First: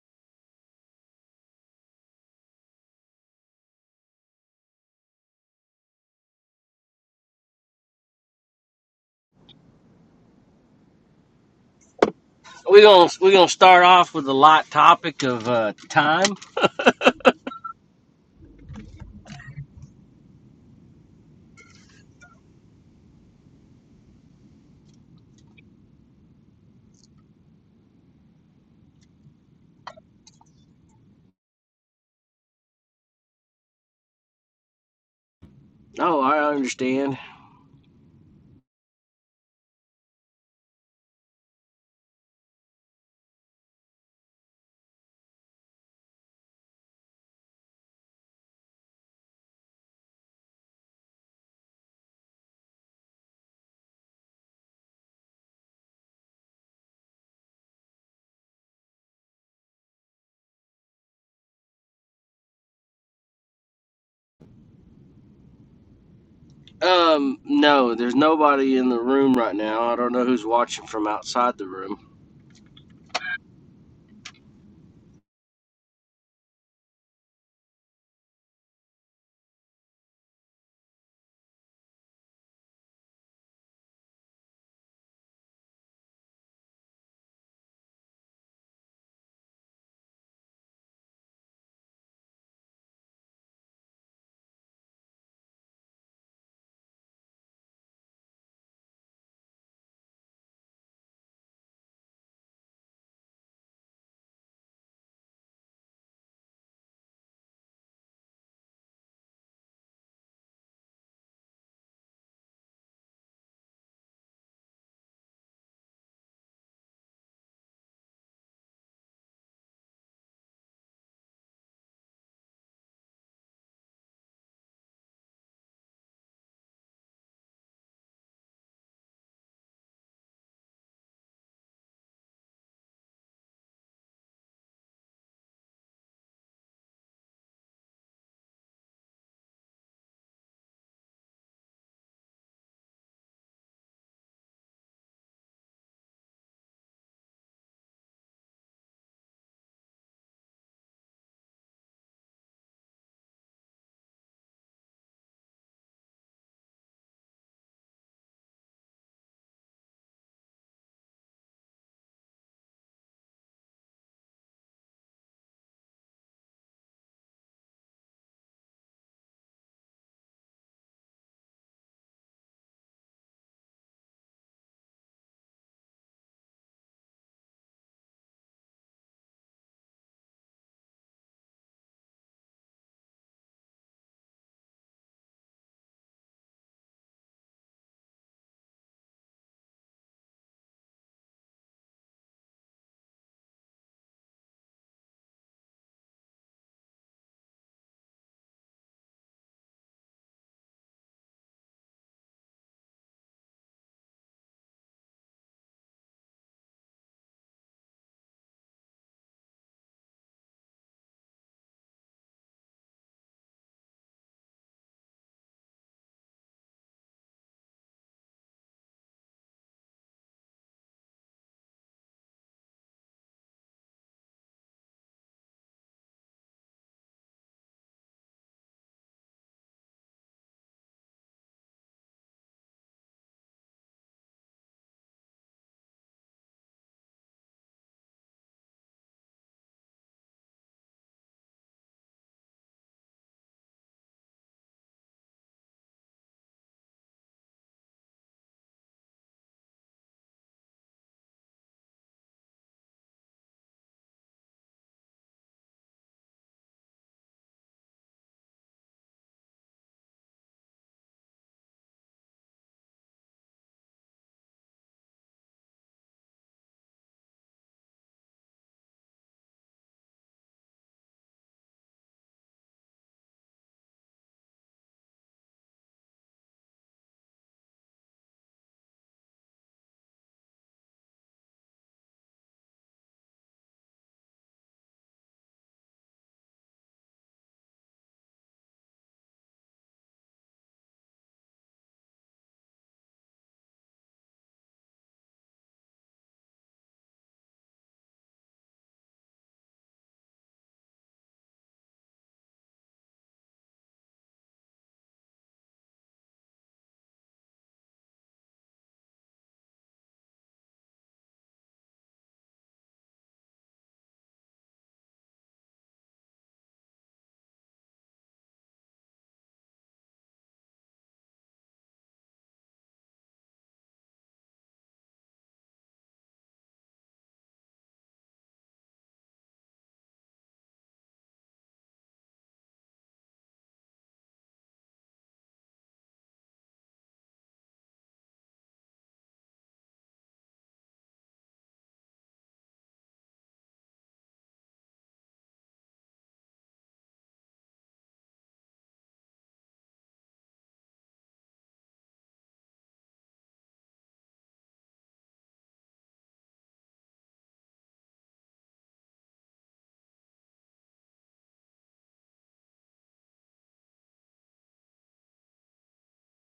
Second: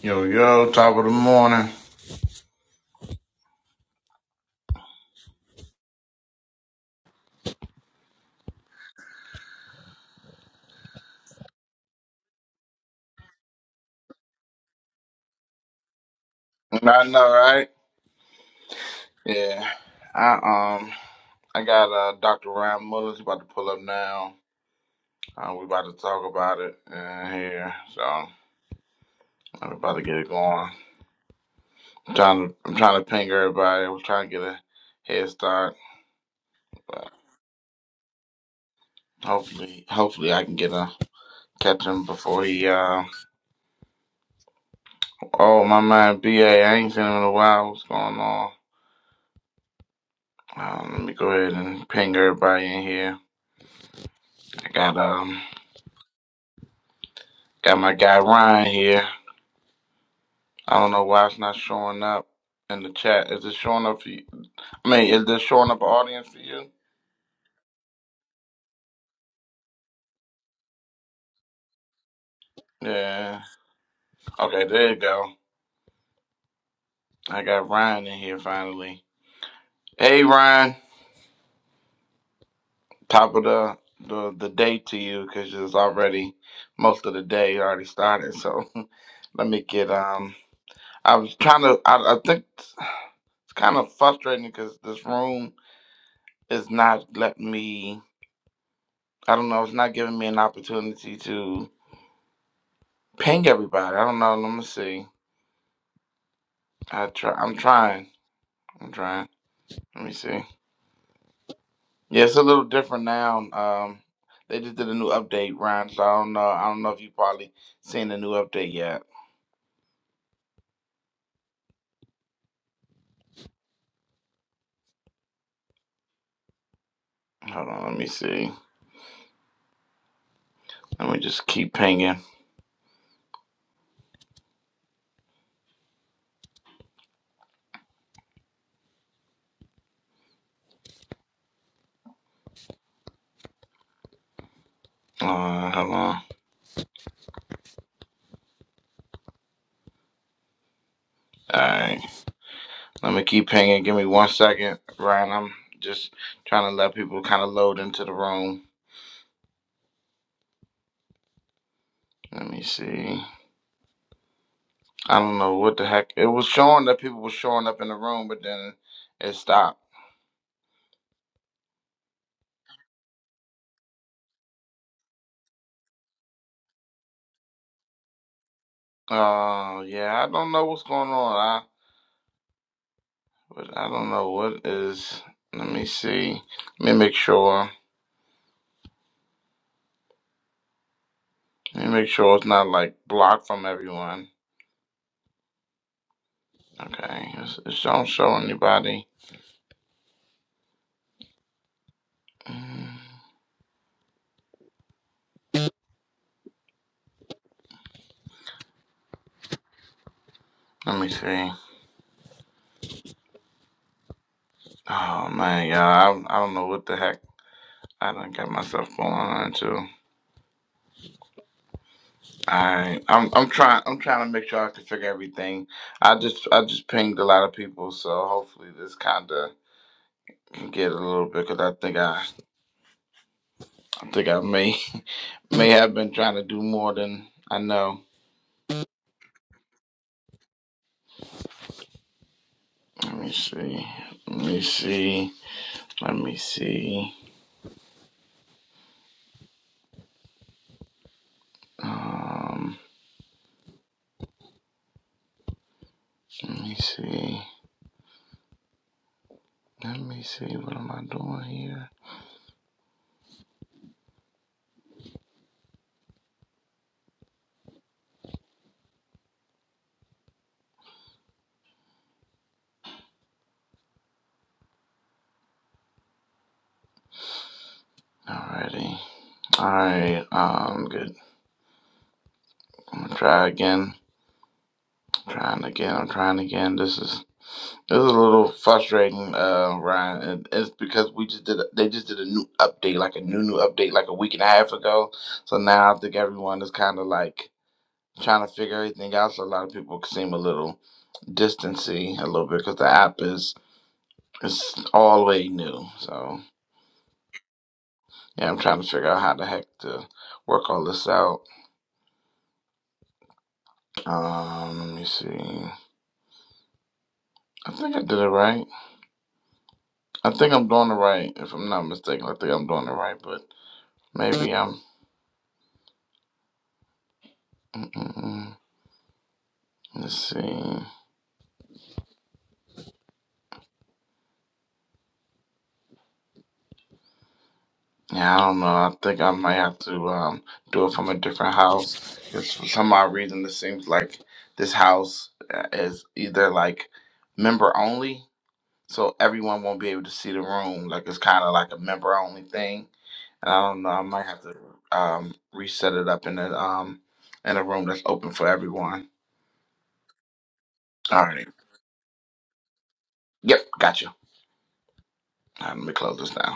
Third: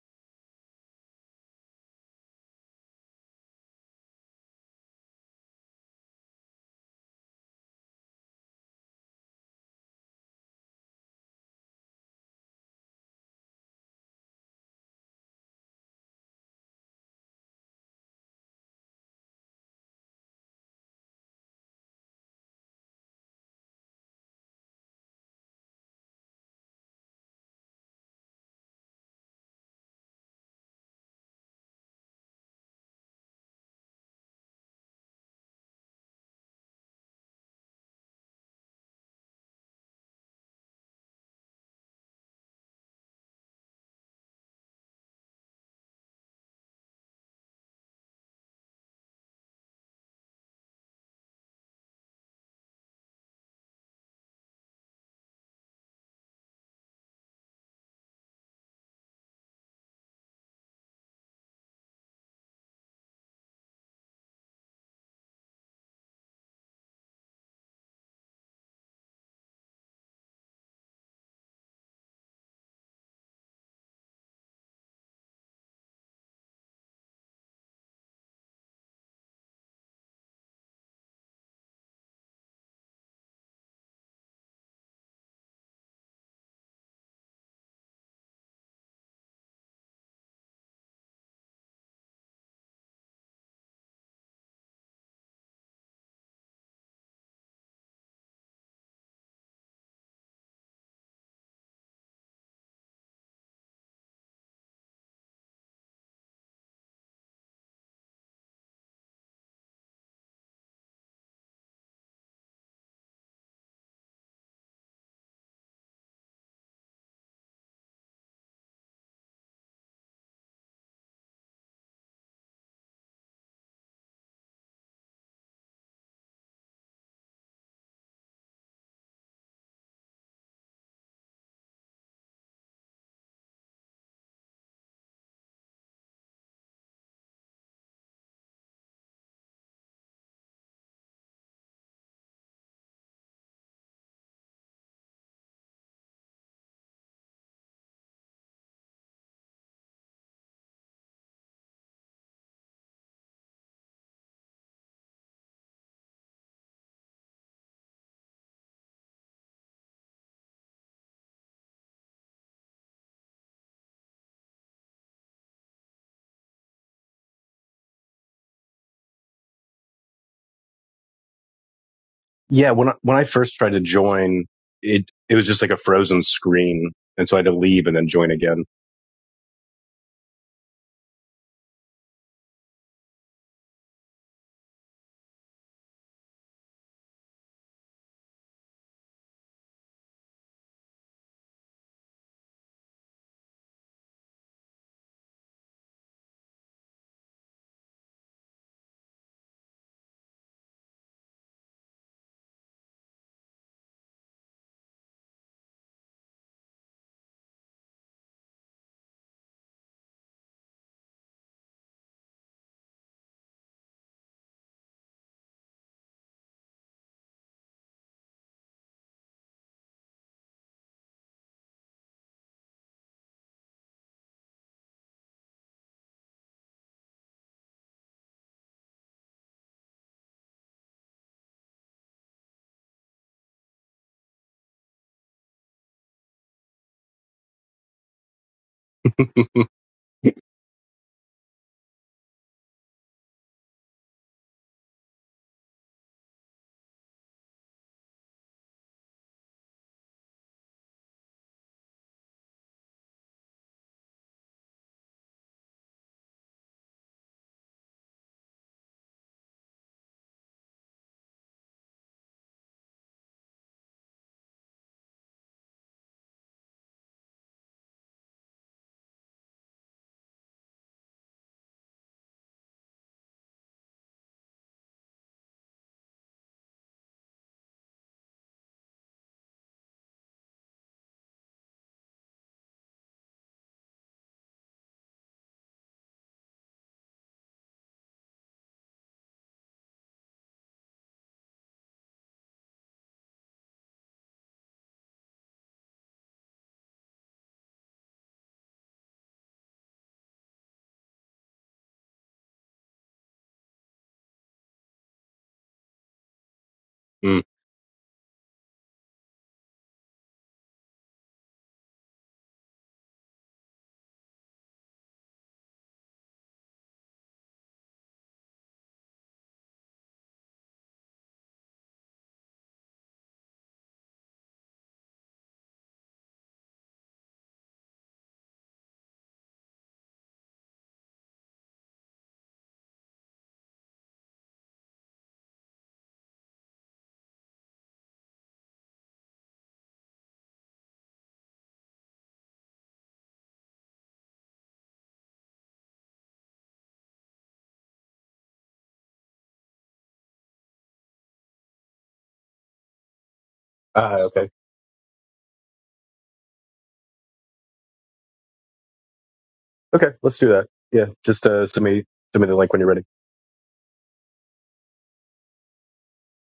Yo, yo, top of the morning. We're gonna we're gonna start off with a light topic of uh, time. I know, right? Yeah. I um I got uh Dr. Ryan Mullins about to pull up now. Uh, we about to talk about it uh, here. So I'm about to get it going. I'm trying to I'm trying to ping everybody. I was trying to get a head start, Oh, I but understand. hopefully hopefully I can get a catch him before he uh oh my man BA, I ain't seen him in a while. What's going on? Um, let me go ahead and ping everybody in here. I got um Got my guy Ryan here. I don't know why it's not showing up in the chat. Is it showing up for you? I mean, is this showing up audience for you? Um, no, there's nobody in the room right now. I don't know who's watching from outside the room. Yeah. Okay, there you go. I got Ryan in here finally. Hey Ryan, top of the the, the day to you because it's already most of the day already started. So let me get um. I was trying to. I, I think it's kind of frustrating because this room is not letting me. I don't know. It's not giving me an opportunity to. Ping everybody. I don't know. Let me see. I try. I'm trying. I'm trying. Let me see. Yeah, it's a little different now. Um, they just did a new update, Ryan. So I don't know. I don't know if you probably seen the new update yet. Hold on. Let me see. Let me just keep pinging. Uh, hold on. All right. Let me keep pinging. Give me one second, Ryan. I'm just trying to let people kind of load into the room. Let me see. I don't know what the heck. It was showing that people were showing up in the room, but then it stopped. Yeah, when I, when I first tried to join, it it was just like a frozen screen, and so I had to leave and then join again. Uh, yeah, I don't know what's going on. I, but I don't know what is. Let me see. Let me make sure. Let me make sure it's not like blocked from everyone. Okay, it's, it don't show anybody. Mm, Let me see. Oh man, yeah, I, I don't know what the heck I done got myself going on into. I I'm I'm trying I'm trying to make sure I can figure everything. I just I just pinged a lot of people, so hopefully this kind of can get a little bit because I think I I think I may. May have been trying to do more than I know. Let me see. Let me see. Let me see. Um, let me see. Let me see. What am I doing here? Alrighty. Alright. Um, good. I'm gonna try again. I'm trying again. I'm trying again. This is this is a little frustrating, uh, Ryan. And it's because we just did. A, they just did a new update, like a new new update, like a week and a half ago. So now I think everyone is kind of like trying to figure everything out. So a lot of people seem a little distancy a little bit because the app is it's all the way new. So mm. yeah, I'm trying to figure out how the heck to work all this out. Um, let me see. I think I did it right. I think I'm doing it right. If I'm not mistaken, I think I'm doing it right. But maybe I'm. Mm-mm-mm. Let's see. Yeah, I don't know. I think I might have to um, do it from a different house. Because for some odd reason, it seems like this house uh, is either like member only, so everyone won't be able to see the room. Like it's kind of like a member only thing. And I don't know. I Ah, might have okay, to um, reset it up in a um, in a room that's open for everyone. okay, let's do that. Yeah, All just right. uh, send me send me the link when you're ready. Yep. Gotcha. All right, let me close this down.